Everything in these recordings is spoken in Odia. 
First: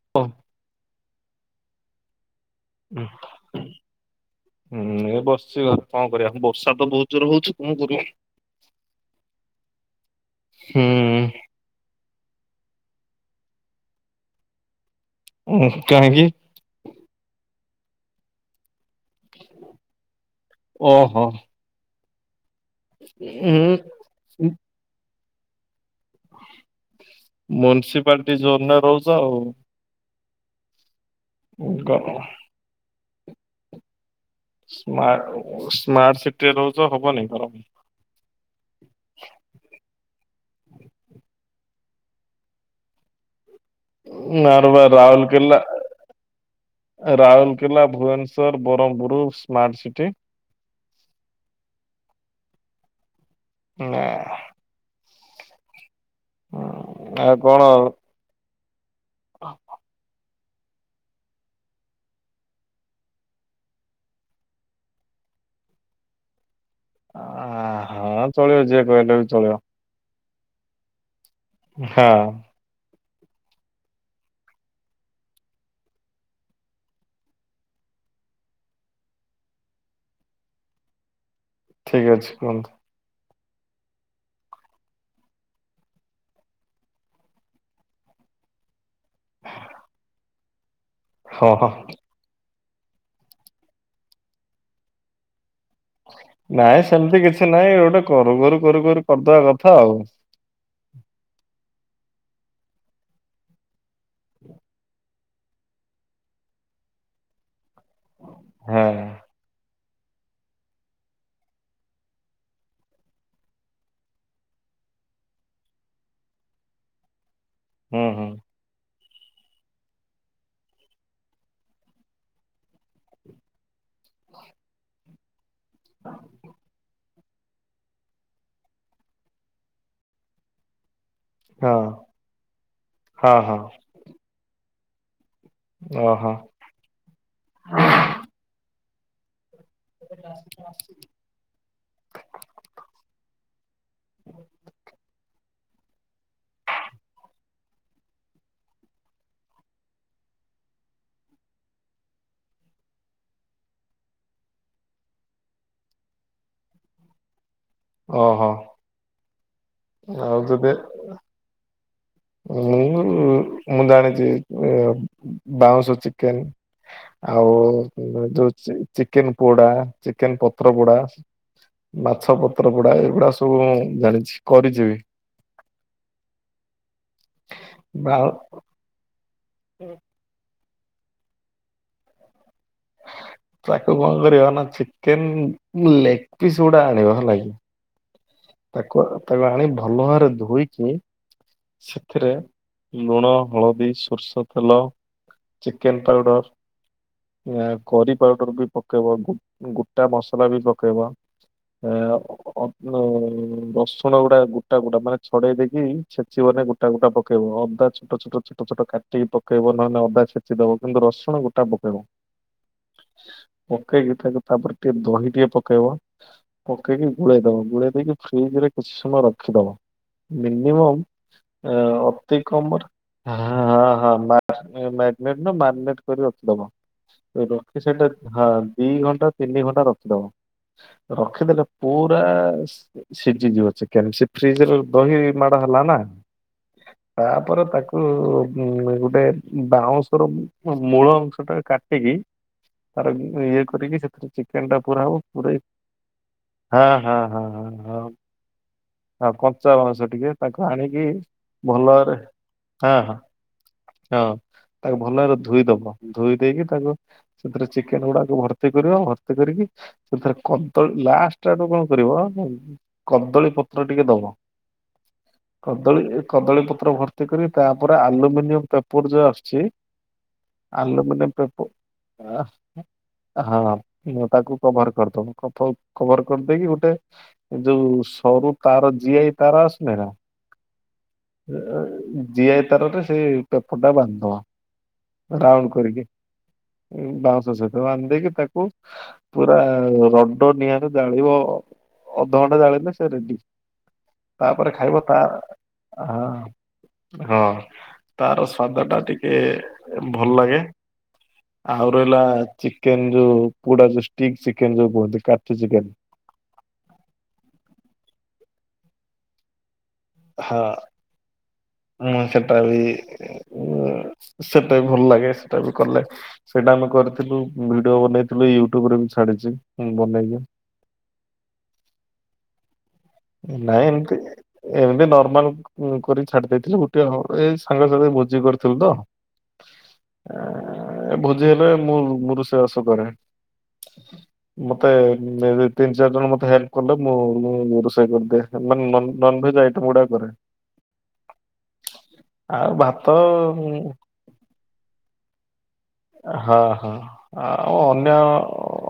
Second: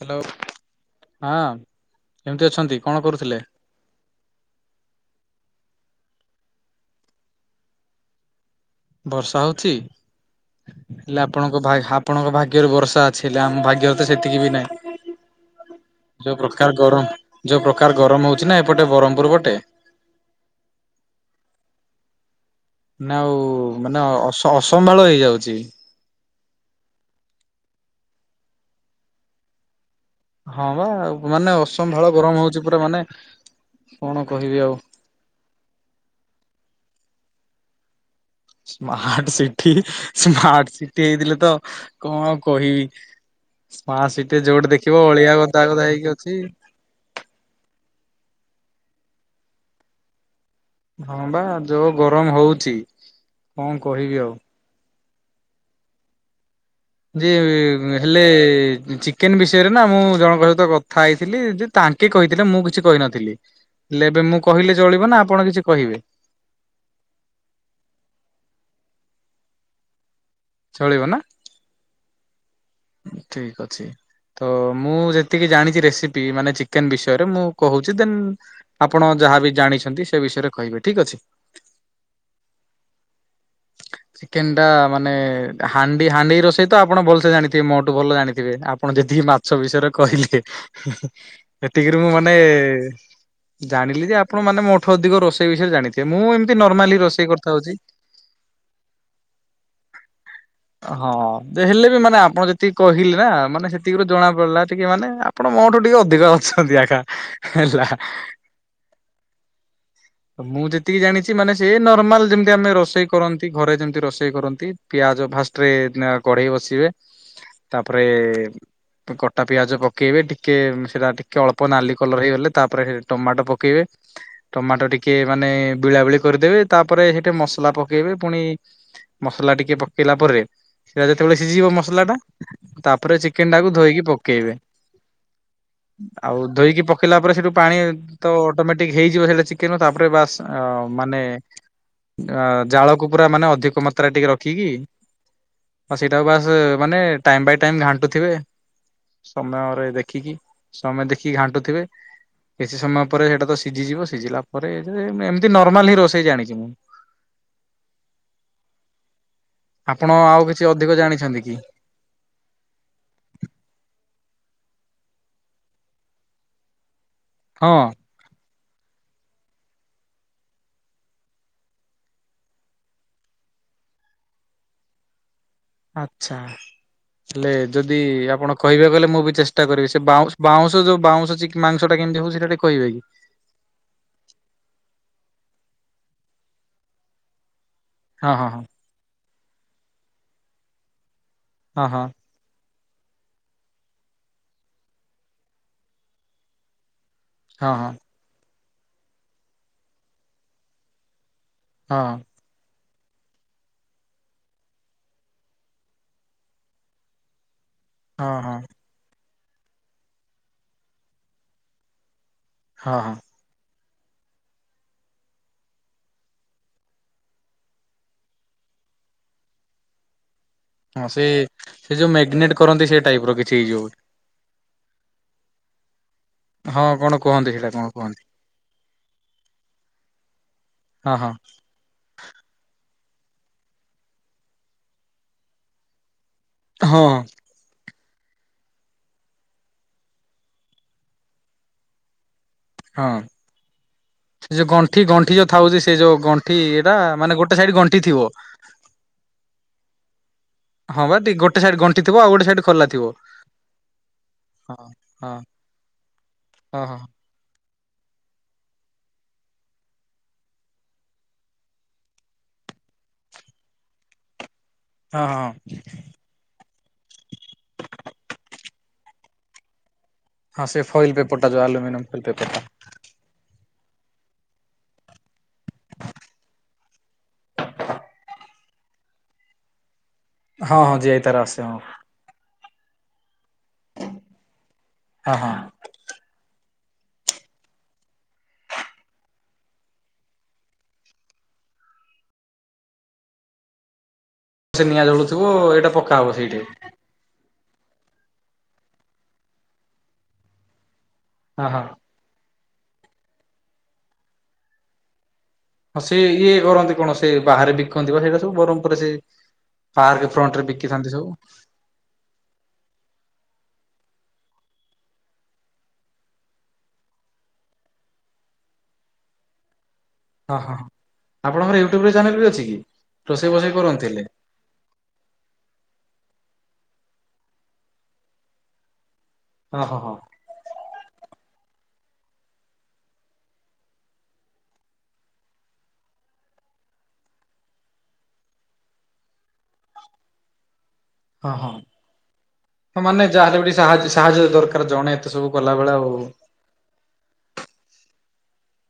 ହ୍ୟାଲୋ ଓ ହଁ କେମିତି ଅଛନ୍ତି? କଣ ହୁଁ ହ କରୁଥିଲେ? [unintelligible] ହୁଁ ଏ ବସିଛି କଣ କରିବା ବର୍ଷା ତ ବହୁତୁ ଜୋରେ ହଉଚି କଣ କରିବା। ବର୍ଷା ହଉଚି ହେଲେ ଆପଣ ଓ ଭାଇ ଆପଣଙ୍କ ଭାଗ୍ୟରେ ବର୍ଷା ଅଛି ହେଲେ ଆମ ଭାଗ୍ୟରେ ତ ସେତିକି ବି ନାହିଁ। ଉଁ କାହିଁକି? ଯୋଉ ପ୍ରକାର ଗରମ ଯୋଉ ପ୍ରକାର ଗରମ ହଉଚି ନା ଏପଟେ ବ୍ରହ୍ମପୁର ପଟେ ଓ ହ। ନା ଓ ଉଁ ମାନେ ଅସ ଅସମ୍ଭାଳ ହେଇଯାଉଛି। ମ୍ୟୁନି୍ସପାଲିଟି ଜୋନରେ ରହୁଚ ଆଉ। ହଁ ବା ମାନେ ଅସମ୍ଭାଳ ଗରମ ହଉଚି ପୁରା ମାନେ କଣ କହିବି ଆଉ। ସ୍ମାର୍ଟ ସ୍ମାର୍ଟ ସିଟିରେ ରହୁଚ ହବନି ଗରମ। ସ୍ମାର୍ଟ ସିଟି ସ୍ମାର୍ଟ ସିଟି ହେଇଥିଲେ ତ କଣ ଆଉ କହିବି ସ୍ମାର୍ଟ ସିଟି ନା ରେ ଯୋଉଠି ବା ଦେଖିବ ଅଳିଆ ରାଉରକେଲା ଗଦା ଗଦା ହେଇକି ଅଛି। Rourkela, Bhubaneswar, Brahmapur smart city. ହଁ ବା ଯୋଉ ଗରମ ହଉଚି କଣ ନା କହିବି ଆଉ। ଯି ଆଉ କଣ ହେଲେ ଚିକେନେ ବିଷୟରେ ନା ମୁଁ ଜଣଙ୍କ ସହିତ କ କଥା ହେଇଥିଲି ଯେ ତାଙ୍କେ କହିଥିଲେ ମୁଁ କିଛି କହିନଥିଲି। ହେଲେ ଏବେ ମୁଁ କହିଲେ ଚଳିବ ନା ଆପଣ କିଛି କହିବେ। ଆ ହଁ ଚଳିବ ଯିଏ କହିଲେ ବି ଚଳିବ। ଚଳିବ ନା। ହଁ। ଠିକ ଅଛି। ତ ମୁଁ ଯେତିକି ଜାଣିଛି ରେସିପି ମାନେ ଚିକେନ ବିଷୟରେ ମୁଁ କହୁଛି ଦେନ ଆପଣ ଯାହା ବି ଜାଣିଛନ୍ତି ସେ ବିଷୟରେ କହିବେ ଠିକ୍ ଅଛି। ଠିକ ଅଛି କୁହନ୍ତୁ। [unintelligible] ଚିକେନ ଟା ମାନେ ହାଣ୍ଡି ହାଣ୍ଡି ରୋଷେଇ ତ ଆପଣ ଭଲସେ ଜାଣିଥିବେ ମୋଠୁ ଭଲ ଜାଣିଥିବେ ଆପଣ ଯେତିକି ମା ମାଛ ବିଷୟରେ କହିଲେ ହଁ ହଁ। ଏତିକିରୁ ମୁଁ ମାନେ ଜାଣିଲି ଯେ ଆପଣ ମାନେ ମୋଠୁ ଅଧିକ ରୋଷେଇ ବିଷୟରେ ଜାଣିଥିବେ ମୁଁ ଏମିତି ନାଇଁ ନର୍ମାଲି ସେମିତି ରୋଷେଇ କିଛି ନାଇଁ କରିଥାଉଛି। ଗୋଟେ କରୁ କରୁ କରୁ କରୁ କରିଦବା କଥା ଆଉ। ହଁ ଯେ ହେଲେ ବି ମାନେ ଆପଣ ଯେତିକି କହିଲେ ନା ମାନେ ସେତି ସେତିକୁରୁ ଜଣା ପଡିଲା ଟିକେ ମାନେ ଆପଣ ମୋ ଠୁ ଟିକେ ଅଧିକ ଅଛନ୍ତି ଆକା। ହେଲା। ହଁ ମୁଁ ଯେତିକି ଜାଣିଛି ମାନେ ସେ ନର୍ମାଲ ଯେମିତି ଆମେ ରୋଷେଇ। କରନ୍ତି ଘରେ ଯେମିତି ରୋଷେଇ କରନ୍ତି ପିଆଜ ଫାଷ୍ଟ ରେ କଢେଇ ବସିବେ। ହୁଁ ତାପରେ। ହୁଁ ତ କଟା ପିଆଜ ପକେଇବେ ଟିକେ ସେଟା ଟିକେ ଅଳ୍ପ ନାଲି କଲର ହେଇଗଲେ ତାପରେ ଟମାଟୋ ପକେଇବେ। ଟମାଟୋ ଟିକେ ମାନେ ଭିଳାଭିଳି କରିଦେବେ ତାପରେ ହେଠି ମସଲା ପ। ପକେଇବେ ପୁଣି ମସଲା ଟିକେ ପକେଇଲା ପରେ। ସେଇଟା ଯେତେବେଳେ ସିଝିଜିବ ମସଲା ଟାତାପରେ ହଁ ହଁ ଚିକେନ ହଁ ଟାକୁ ଧୋଇକି ପକେଇବେ। ଓହୋ ଆଉ ଧୋଇକି ପକେଇଲା ପରେ ସେଇଠୁ ପାଣି ତ ଅଟୋମେଟିକ ହେଇଯିବ ସେଇଟା ଚି ପକେଇବ ତାପରେ ବାସ୍ ଆ ମାନେ ଆ। ଜାଳକୁ ପୁରା ମାନେ ଅଧିକ ମାତ୍ରା ଟିକେ ରଖିକି। ଆଉ ସେଇଟାକୁ ବାସ୍ ମାନେ ଟାଇମ ବାଇ ଟାଇମ ଘାଣ୍ଟୁଥିବେ। ସମୟରେ ଦେଖିକି ସମୟ ଦେଖିକି ଘାଣ୍ଟୁଥିବେ। କିଛି ସମୟ ପରେ ସେଇଟା ତ ସିଝିଯିବ ସିଝିଲା ପରେ ଏ ଯେ ଏମିତି ନର୍ମାଲ ହିଁ ରୋଷେଇ ଜାଣିଛି ମୁଁ। ଓହୋ। ଆପଣ ଆଉ କିଛି ଅଧିକ ଜାଣିଛନ୍ତି କି। ମୁଁ ମୁଁ ଜାଣିଛି ବାଉଁଶ ଚିକେନ। ଆଉ ହଁ ଯୋଉ ଚିକେନ ପୋଡା ଚିକେନ ପତ୍ର ପୋଡା। ମାଛ ପତ୍ର ପୋଡା ଏଇଗୁଡା ସବୁ ଜାଣିଛି କରିଛି ବି। ଆଚ୍ଛା ହେଲେ ଯଦି ବି ଆଉ ଆପଣ କହିବାକୁଗଲେ ମୁଁ ବି ଚେଷ୍ଟା କରିବି ସେ ବାଉଁ ବାଉଁସ ଯୋଉ ବାଉଁସ ଚିକ ମାଂସ ଟା କେମିତି ହଉଛି ସେଇଟା ଟିକେ କହିବେ କି। ତାକୁ କଣ କରିବ ନା ଚିକେନ ଲେଗ ପିସ୍ ଗୁଡା ଆଣିବ ହେଲା କି। ହଁ ହଁ ହଁ। କୋ ତାକୁ ଆଣି ଭଲ ଭାବରେ ଧୋଇକି ହଁ ହଁ ସେଥିରେ। ଲୁଣ, ହଳଦୀ, ସୋରିଷ ତେଲ, ଚିକେନ ପାଉଡ଼ର। ହଁ ହଁ କରି ପାଉଡର ବି ପକେଇବ ଗୋଟା ମସଲା ବି ପକେଇବ। ଏ ହଁ ଅ ଅସୁଣ ରସୁଣ ଗୁଡା ଗୋଟା ଗୋଟା ମାନେ ଛଡେଇ ଦେଇକି। ଛେଚିବ ମାନେ ଗୋଟା ଗୋଟା ପକେଇବ ଅଦା ଛୋଟ ହଁ ହଁ ଛୋଟ ଛୋଟ ହଁ ଛୋଟ କାଟି। କାଟିକି ପକେଇବ ନହେଲେ ଅଦା ଛେଚି ଦବ କିନ୍ତୁ ରସୁଣ ଗୋଟା ପକେଇବ। ହଁ। ପକେଇକି ତାକୁ ତାପରେ ଟିକେ ଦହି ଟିକେ ପକେଇବ। ପକେଇକି ଗୋଳେଇ ଦବ, ଗୋଳେଇ ଦେଇକି ଫ୍ରିଜ୍ ରେ କିଛି ସମୟ ରଖିଦବ, ମିନିମ ମମ୍ ହଁ ସେ ଅ, ସେ ଯୋଉ ଅତି ମ୍ୟାଗନେଟ କମ କରନ୍ତି ରେ ସେ ଟାଇପ ର ହଁ, କିଛି ହେଇଯିବ ହଁ, ବୋଲି। ହଁ ମା-ଏ ମାଗନେଟ୍ ନୁହଁ ମାରିନେଟ୍ କରି ରଖିଦବ। ହଁ କଣ ଏ କୁହନ୍ତି ରଖି କଣ ସେଇଟା କୁହନ୍ତି ହଁ ଦି ଘଣ୍ଟା ତିନି ଘଣ୍ଟା ରଖିଦବ, ହଁ ହଁ ରଖିଦେଲେ ପୁରା ସି-ସିଝିଯିବ ଚିକେନ୍ ସେ ଫ୍ରିଜ୍ ରେ ଦହି ବି ମାଡ ହେଲା ନା। ହଁ ତା ପରେ ତାକୁ ଉଁ, ଗୁଟେ ଉଁ, ବାଉଁଶ ର ମୂଳ ଅଂଶ ଟା କାଟିକି [inaudible] ତାର ହଁ ଇଏ କରିକି ସେଥିରେ ସେ ଯୋଉ ଚିକେନ୍ ଟା ଗଣ୍ଠି ପୁରାହବ, ଗଣ୍ଠି ଯୋଉ ପୁରେଇ ହଁ, ହଁ, ହଁ ତ ସେଇଠି ଗଣ୍ଠି ଥିବ। [inaudible] ଆଉ କଞ୍ଚା ବାଉଁଶ ଟିକେ ତାକୁ ଆଣିକି ହଁ ବା ଟିକେ ଗୋଟେ ସାଇଡ ଗଣ୍ଠି ଥିବ ଭଲରେ ଆଉ ଗୋଟେ ସାଇଡ ଖୋଲା ହଁ, ଥିବ ହଁ ହଁ ହଁ ତାକୁ ଭଲ ହଁ ଭାବରେ ଧୋଇଦବ। ଧୋଇ ଦେଇକି ହଁ ତାକୁ ହଁ ସେଥିରେ ଚିକେନ୍ ଗୁଡାକୁ ଭର୍ତ୍ତି କରିବ, ଭର୍ତ୍ତି କରିକି ସେଥିରେ କଦଳୀ ଲାଷ୍ଟ ଆଡକୁ କଣ କରିବ କଦଳୀ ପତ୍ ତ ଟିକେ ଦବ ହଁ ହଁ କଦଳୀ ଏ କଦଳୀ ପତ୍ର ଭର୍ତ୍ତି କରି, ତାପରେ ଆଲୁମିନିୟମ ପେପର୍ ଯୋ ଆସୁଛି। ହଁ ସେ ଫଏଲ ଆଲୁମିନୟମ୍ ପେପରଟା ଯୋଉ ପେପ ଆଲୁମିନିୟମ ଫଏଲ ଆ ପେପରଟା ହଁ ମୁଁ ତାକୁ କଭର୍ କରଦବୁ। କଫ- କଭର କରିଦେଇକି ଗୁଟେ ଏ ଯୋଉ ସରୁ ତାର ଜିଆଇ ତାର ଆସୁନି ନା? ହଁ ହଁ ଜିଆଇ ତାର ଆସେ ହଁ ଅ, ଜିଆଇ ତାରରେ ସେ ପେପର୍ ଟା ବାନ୍ଧଦବା, ହଁ ହଁ ରାଉଣ୍ଡ କରିକି। ଏ ବାଉଁଶ ସହିତ ବାନ୍ଧ ଦେଇକି ତାକୁ ପୁରା ରଡୋ ନିଆଁରେ ଜାଳିବ ଅଧଘଣ୍ଟା ଜାଳିଲେ ସେ ରେଡି। ତାପରେ ସେ ଖାଇବ ନିଆଁ ତା ଜଳୁଥିବ ଏଇଟା ପକା ହବ ହଁ ସେଇଠି ହଁ ତାର ସ୍ଵାଦ ଟା ଟିକେ ଭଲ ଲାଗେ। ହଁ ହଁ ଆଉ ରହିଲା ଚି କେନ୍ ଯୋଉ ପୋଡା ଯୋଉ ଷ୍ଟିକ୍ ଚିକେନ୍ ଯୋଉ କୁହନ୍ତି କାଠି ଚିକେନ୍। ହଁ ସେ ଇଏ କରନ୍ତି କଣ ସେ ବାହାରେ ବିକନ୍ତି ବା ସେଇଟା ସବୁ, ବରମପୁରରେ ସେ ପାର୍କ ଫ୍ରଣ୍ଟ ହଁ ରେ ବିକିଥାନ୍ତି ସବୁ। ମୁଁ ସେଟା ବି ଉଅ, ସେଟା ଭଲ ଲାଗେ, ସେଟା ବି କଲେ। ସେଇଟା ଆମେ କରିଥିଲୁ ଭିଡିଓ ବନେଇଥିଲୁ ୟୁଟ୍ୟୁବ ରେ ବି ଛାଡ଼ିଛି ମୁଁ ବନେଇକି। ହଁ, ହଁ, ହଁ ଆପଣଙ୍କର ୟୁଟ୍ୟୁବ ରେ ଚ୍ୟାନେଲ୍ ବି ଅଛି କି? ରୋଷେଇ ବୋଷେଇ ନାାଇ ଏମତି କରନ୍ତିଥିଲେ ଏମିତି ନର୍ମାଲ୍। ମୁଁ କରି ଛାଡି ଦେଇଥିଲି ଗୁଟିଏ ହଁ ଏଇ ସାଙ୍ଗ ସାଙ୍ଗେ ଭୋଜି କରିଥିଲୁ ତ। ହଁ, ହଁ, ହଁ। ଆ, ଏ ଭୋଜି ହେଲେ ମୁଁ ମୁଁ ରୋଷେଇବାସ କରେ। ମୋତେ ଏବେ ତିନି ଚାରି ଜଣ ମୋତେ ହେଲ୍ପ କଲେ ମୁଁ ମୁଁ ରୋଷ ଥାକୁ ଦେଖେ ମାନେ ନନ୍ ନନଭେଜ୍ ଆଇଟମ୍ ଗୁଡା କରେ। ହଁ, ହଁ ଆଉ ତ ଭାତ ମାନେ ଯାହାହେଲେ ବି ଟିକେ ଉଁ, ସା- ସାହାଯ୍ୟ ଦରକାର, ଜଣେ ଏତେ ସବୁ କଲାବେଳେ ଆଉ ହଁ, ହଁ। ଆ, ଆଉ ଅନ୍ୟ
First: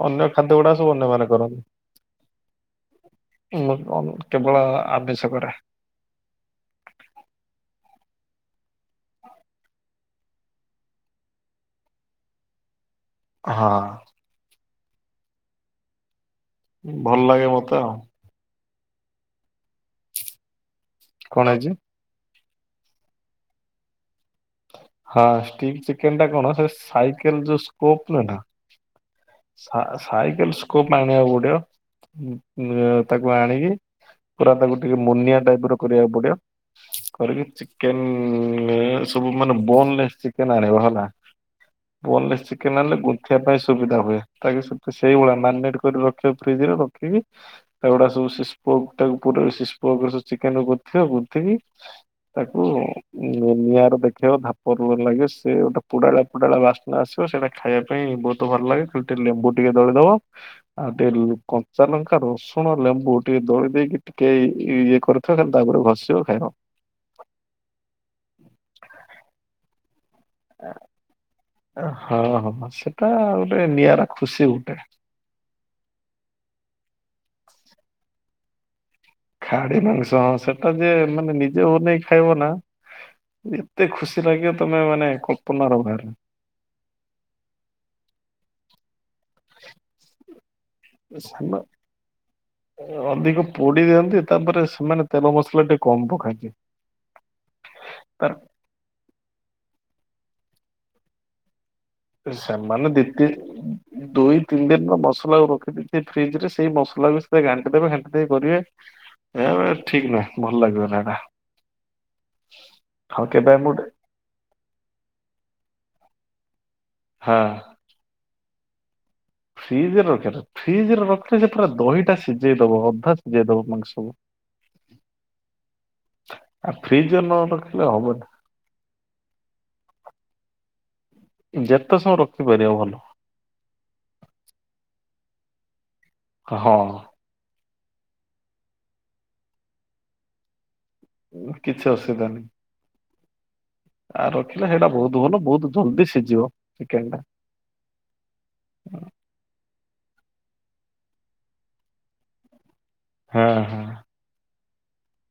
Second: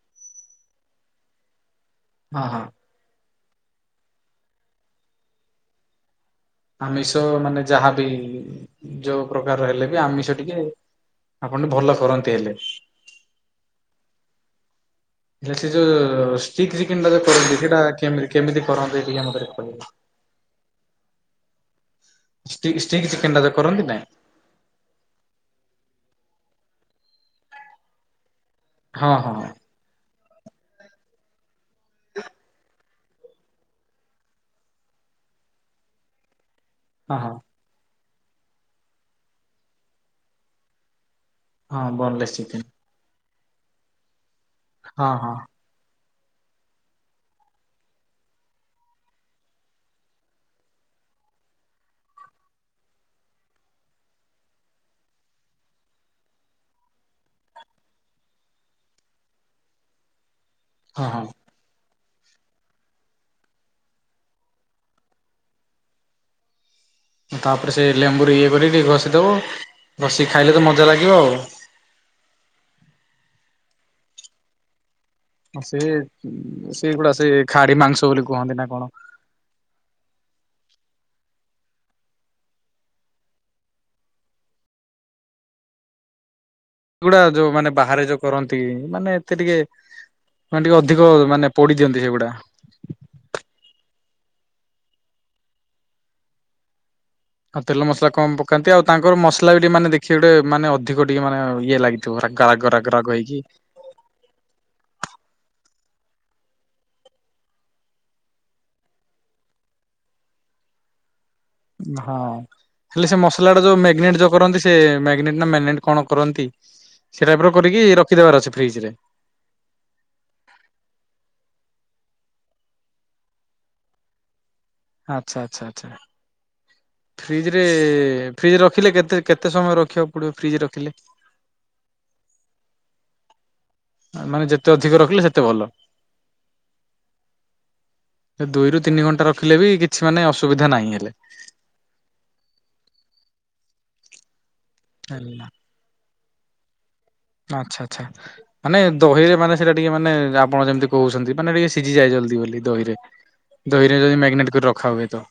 ଅନ୍ୟ ଖାଦ୍ୟ ଗୁଡା ସବୁ ଅନ୍ୟମାନେ କରନ୍ତି। ହଁ ହଁ। କେବଳ ଆବଶକରେ। ଆମିଷ ମାନେ ଯାହାବି ଯୋଉ ପ୍ରକାରର ହେଲେ ବି ଆମିଷ ଟିକେ ଆପଣ ଭଲ କରନ୍ତି ହେଲେ। ହଁ। ହେଲେ ସେ ଯୋଉ ଷ୍ଟିକ୍ ଚିକେନ୍ ଟା ଭଲ ଯଉ ଲାଗେ କରନ୍ତି ମତେ ଆଉ। ସେଇଟାତି କେମିତି କରନ୍ତି ଏ ଟିକି ମତେ କହ କଣ ହେଇଛି? ଷ୍ଟିକ ଚିକେନ ଟା ଯୋ କରନ୍ତି ନାଇଁ ହଁ ଷ୍ଟିକ୍ ଚିକେନ ଟା କଣ ସେ ସାଇକେଲ ଯୋଉ ସ୍କୋପ ନ ନା ହଁ ହଁ। ହଁ ସାଇକେଲ ସ୍କୋପ ଆଣିବା ଗୋଡିବ ତାକୁ ଆଣିକି ପୁରା ତାକୁ ଟିକେ ମୁନିଆ ଟାଇପ ର କରିବାକୁ ପଡିବ। ହଁ କରିକି ଚିକେନ ସବୁ ମାନେ ବୋନ ଚିକେନ ଆଣିବ ହେଲା। ହଁ ବୋନଲେସ୍ ଚିକେନ୍ ଚିକେନ ଆଣିଲେ ଗୁନ୍ଥିବା ପାଇଁ ସୁବିଧା ହୁଏ ତାକ ହଁ ହଁ ସେଇଭଳିଆ ମାରିନେଟ କରି ଫ୍ରିଜ ରେ ରଖିକି ଏଗୁଡା ସବ ସି ପ ଟା ପୁରା [unintelligible] ପକ୍ ଚିକେନ ଥିବ ବୁକି ତାକୁ ନିଆଁରେ ଦେଖେଇବ ଧାପ ଲାଗେ ସେ ଗୋଟେ ପୋଡାଳା ପୋଡାଳ ବାସ୍ନା ଆସିବ। ତ ସେଇଟା ଖାଇବା ପାଇଁ ବହୁତ ଭଲ ଲାଗେ ଟିକେ ଲେମ୍ବୁ ଟିକେ ଦଳିଦବ ଆଉ ହଁ ହଁ ଟିକେ ଚା ଲଙ୍କା ରସୁଣ ଲେମ୍ବୁ ଟିକେ ଦଳି ଦେଇକି ଟିକେ ଇଏ କରିଥ ଖାଲି ତାପରେ ଘଷିବ ଖାଇବ। ତାପରେ ସେ ଲେମ୍ବୁରୁ ଇଏ କରିକି ଟିକେ ଘଷିଦବ ଘଷି ଖାଇଲେ ତ ମଜା ଲାଗିବ ଆଉ। ହଁ ହଁ ସେଟା ଗୋଟେ ନିଆରା ଖୁସି ଗୋଟେ। ସେଏ ସେଗୁଡା ସେ ଖାଡି ମାଂସ ବୋଲି କୁହନ୍ତି ନା କଣ। ଖାଡି ମାଂସ ସେଟା ଯେ ମାନେ ନିଜେ ବନେଇ ଖାଇବ ନା ଏତେ ଖୁସି ଲାଗିବ ତମେ ମାନେ କଳ୍ପନା ର ବାହାରେ। ସେଗୁଡା ଯୋଉ ମାନେ ବାହାରେ ଯୋଉ କରନ୍ତି ମାନେ ଏତେ ଟିକେ ମାନେ ଟିକେ ଅଧିକ ମାନେ ସେମାନେ ପୋଡି ଦିଅନ୍ତି ସେଗୁଡା। ଅଧିକ ପୋଡ଼ି ଦିଅନ୍ତି ତାପରେ ସେମାନେ ତେଲ ମସଲା ଟିକେ କମ ପକାନ୍ତି। ଆଉ ତେଲ ମସଲା ତାର କମ୍ ପକାନ୍ତି ଆଉ ତାଙ୍କର ମସଲା ବି ଟିକେ ମାନ ଦେଖି ଗୋଟେ ମେ ଅଧିକ ଟିକେ ମାନେ ଇଏ ଲାଗିବ। ସେମାନେ ପୁରା ଦି [unintelligible] ତି ହେଇକି ଦୁଇ ତିନି ଦିନର ମସଲା ରଖିଦେଇଛି ଫ୍ରିଜ ରେ ସେଇ ମସଲା ବି ସେ ଘାଣ୍ଟି ଦେବେ ଘାଣ୍ଟି କରିବେ। ଏବେ ଠିକ୍ ନୁହେଁ ଭଲ ଲାଗିବ ନା ଏଇଟା। ହଁ ହେଲେ ସେ କେବେ ମସଲା ଟା ଆମେ ଯୋଉ ଗୋଟେ ମ୍ୟାଗିନେଟ୍ ଯୋଉ କରନ୍ତି। ସେ ମ୍ୟାଗନେଟ ନା ମନେଟ କଣ କରନ୍ତି ସେ ହଁ। ଟାଇପ ର କରିକି ରଖିଦବାର ଅଛି ଫ୍ରିଜ ରେ ଫ୍ରିଜ ରେ ରଖ ଫ୍ରିଜ ରେ ରଖିଲେ ଯେ ପୁରା ଦହିଟା ସିଝେଇ ଦବ ଅଧା ସିଝେଇ ଦବ ମାଂସ ସବୁ ଆଚ୍ଛା ଆଚ୍ଛା ଆଛା ଆଉ ଫ୍ରିଜରେ ନ ଫ୍ରିଜ ରେ ରଖିଲେ ହବନି ଫ୍ରିଜ୍ ରଖିଲେ କେତେ କେତେ ସମୟ ରଖିବାକୁ ପଡ଼ିବ ଫ୍ରିଜ୍ ରଖିଲେ? ଯେତେ ସମୟ ରଖିପାରିବ ଭଲ। ମାନେ ଯେତେ ଅଧିକ ରଖିଲେ ସେତେ ଭଲ ହଁ। ସେ ଦୁଇରୁ ତିନି ଘଣ୍ଟା ରଖିଲେ ବି କିଛି ମାନ ଅସୁବିଧା ନାହିଁ। ହେଲେ। କିଛି ଅସୁବିଧା ନାହିଁ। ଆଉ ରଖିଲେ ସେଇଟା ବହୁତ ଭଲ ବହୁତ ଜଲଦି ସିଝିବ ଚିକେନ ଟା ଆଚ୍ଛା ଆଚ୍ଛା। ମାନେ ଦହିରେ ମାନେ ସେଇଟା ଟିକେ ମାନେ ଆପଣ ଯେମିତି କହୁଛନ୍ତି ମାନେିକେ ସିଝିଯାଏ ଜଲ୍ଦି ବୋଲି ଦହିରେ। ହଁ ହଁ। ମ୍ୟାଗ୍ନେଟ୍ କରି ରଖା ହୁଏ ତ।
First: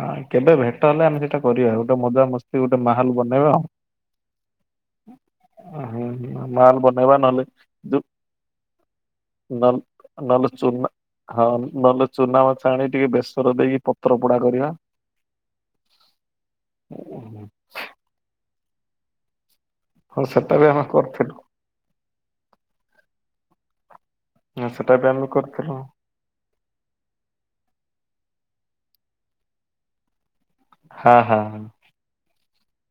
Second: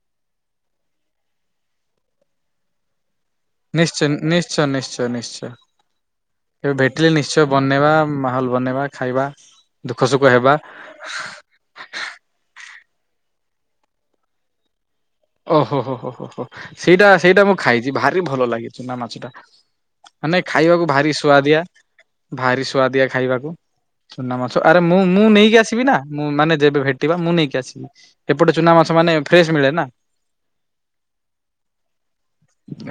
ହଁ କେବେ ଭେଟ ହେଲେ ଆମେ ସେଇଟା କରିବା ଗୋଟେ ମଜାମସ୍ତି ଗୋଟେ ମାହାଲ ବନେଇବା ଆଉ। ନିଶ୍ଚୟ, ନିଶ୍ଚୟ, ନିଶ୍ଚୟ, ନିଶ୍ଚୟ। ହୁଁ ହୁଁ ମାଲ କେବେ ଭେଟିଲେ ବନେଇବା ନହେଲେ ନିଶ୍ଚୟ ବନେଇବା ଯୋଉ ମାହୋଲ ବନେଇବା ଖାଇବା। ନ ଦୁଃଖ ସୁଖ ହେବା ଚୁନାମାଛ ଆଣି ଟିକେ ବେସର ଦେଇକି ପତ୍ର ପୋଡା କରିବା। ଓହୋ ହୋ ଓୋ ହୋ ହୋ ସେଇଟା ସେଇଟା ମୁଁ ଖାଇଛି ଭାରି ଭଲ ଲାଗିଛି ନା ମାଛଟା। ହଁ ମାନେ ସେଟା ବି ଖାଇବାକୁ ଆମେ ଭାରି କରିଥିଲୁ ସୁଆଦିଆ, ଭାରି ସୁଆଦିଆ ଖାଇବାକୁ। ଚୁନା ମାସ ଆରେ ସେଟା ମୁଁ ବି ମୁଁ ଆମେ ନେଇକି କରିଥିଲୁ। ଆସିବି ନା। ମୁଁ ମାନେ ଯେବେ ଭେଟିବା ମୁଁ ନେଇକି ଆସିବି। ଏପଟେ ଚୁନା ମାସ ମାନେ ଫ୍ରେଶ ମିଳେ ନା। ହଁ ହଁ।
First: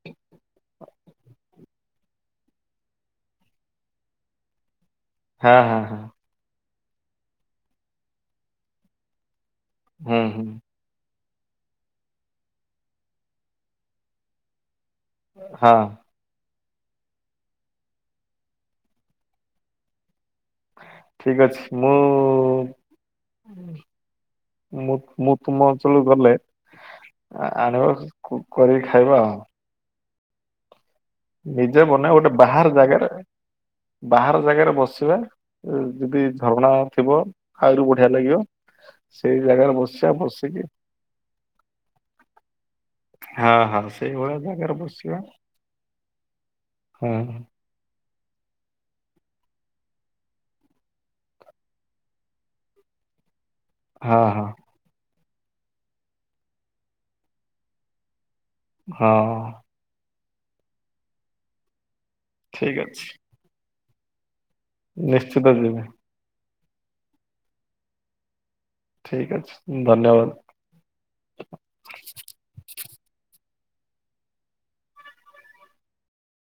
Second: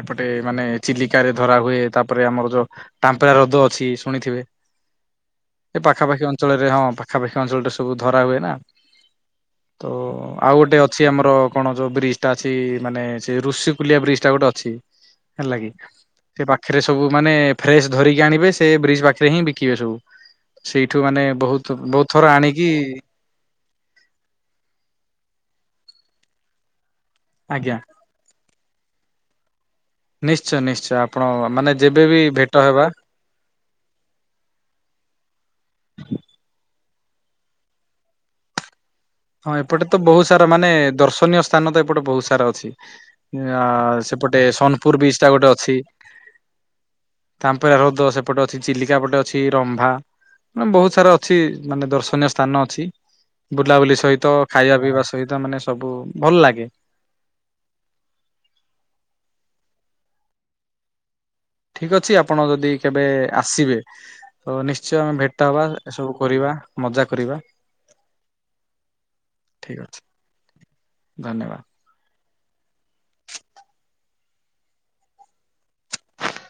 ଏପଟେ ମାନେ ଚିଲିକରେ ଧରା ହୁଏ ତାପରେ ଆମର ଯୋଉ- ତାମ୍ପେରା ର୍ରଦ ଅଛି ଶୁଣିଥିବେ। ହଁ ଏ ହଁ ହଁ ହଁ ପାଖାପାଖି ଅଞ୍ଚଳରେ ହଁ ପାଖାପାଖି ଅଞ୍ଚଳରେ ସବୁ ଧରା ହୁଏ ନା। ତ ହୁଁ ହୁଁ ଆଉ ଗୋଟେ ଅଛି ଆମର କଣ ଯୋଉ ବ୍ରିଜ୍ ଟା ଅଛି ମାନେ ସେ ଋଷି କଲିଆ ବ୍ରିଜ୍ ଟା ଗୋଟେ ଅଛି ହେଲା କିି। ହଁ। ସେ ପାଖରେ ସବୁ ମାନେ ଫ୍ରେସ୍ ଧରିକି ଆଣିବେ ସେ ବ୍ରିଜ୍ ପାଖରେ ହିଁ ବିକିବେ ସବୁ। ସେଇଠୁ ମାନେ ଠିକ ଅଛି ବହୁତ ମୁଁ ବୋହୁତ୍ ଥର ଆଣିକି ମୁଁ ମୁଁ ତୁମ ଅଞ୍ଚଳକୁ ଗଲେ ଆଜ୍ଞା ଆଣିବ କରିକି ଖାଇବା ଆଉ। ନିଶ୍ଚୟ ନିଶ୍ଚୟ ଆପଣ ମାନେ ନିଜେ ବନେଇବା ଯେବେବି ଗୋଟେ ଭେଟ ବାହାର ହେବା ଜାଗାରେ ବାହାର ଜାଗାରେ ବସିବା ଯଦି ଝରଣା ଥିବ ଆହୁରି ବଢିଆ ଲାଗିବ। ସେଇ ହଁ ଜାଗାରେ ଏପଟେ ତ ବସିବା ବହୁତ ସାରା ବସିକି ମାନେ ଦର୍ଶନୀୟ ସ୍ଥାନ ତ ଏପଟେ ବହୁତ ସାରା ଅଛି। ହଁ ଆ ହଁ ସେଇଭଳିଆ ସେପଟେ ଜାଗାରେ ସୋନପୁର ବିଚ୍ ଟା ଗୋଟେ ଅଛି। ହୁଁ। [unintelligible] ହ୍ରଦ ସେପଟେ ଅଛି ଚିଲିକା ପଟେ ଅଛି ରମ୍ଭା ମାନେ ବୋହୁତ୍ ସାରା ଅଛି ମାନେ ଦର୍ଶନୀୟ ସ୍ଥାନ ଅଛି ବୁଲାବୁଲି ହଁ ସହିତ ହଁ ଖାଇବା ପିଇବା ସହିତ ମାନେ ସବୁ ଭଲ ଲାଗେ। ହଁ। ଠିକ୍ ଅଛି ଆପଣ ଯଦି ଠିକ କେବେ ଅଛି ଆସିବେ ତ ନିଶ୍ଚୟ ଆମେ ନିଶ୍ଚିତ ଭେଟ ହବା। ଯିବି ଏସବୁ କରିବା। ମଜା କରିବା। ଠିକ୍ ଅଛି ଧନ୍ୟବାଦ। ଧନ୍ୟବାଦ।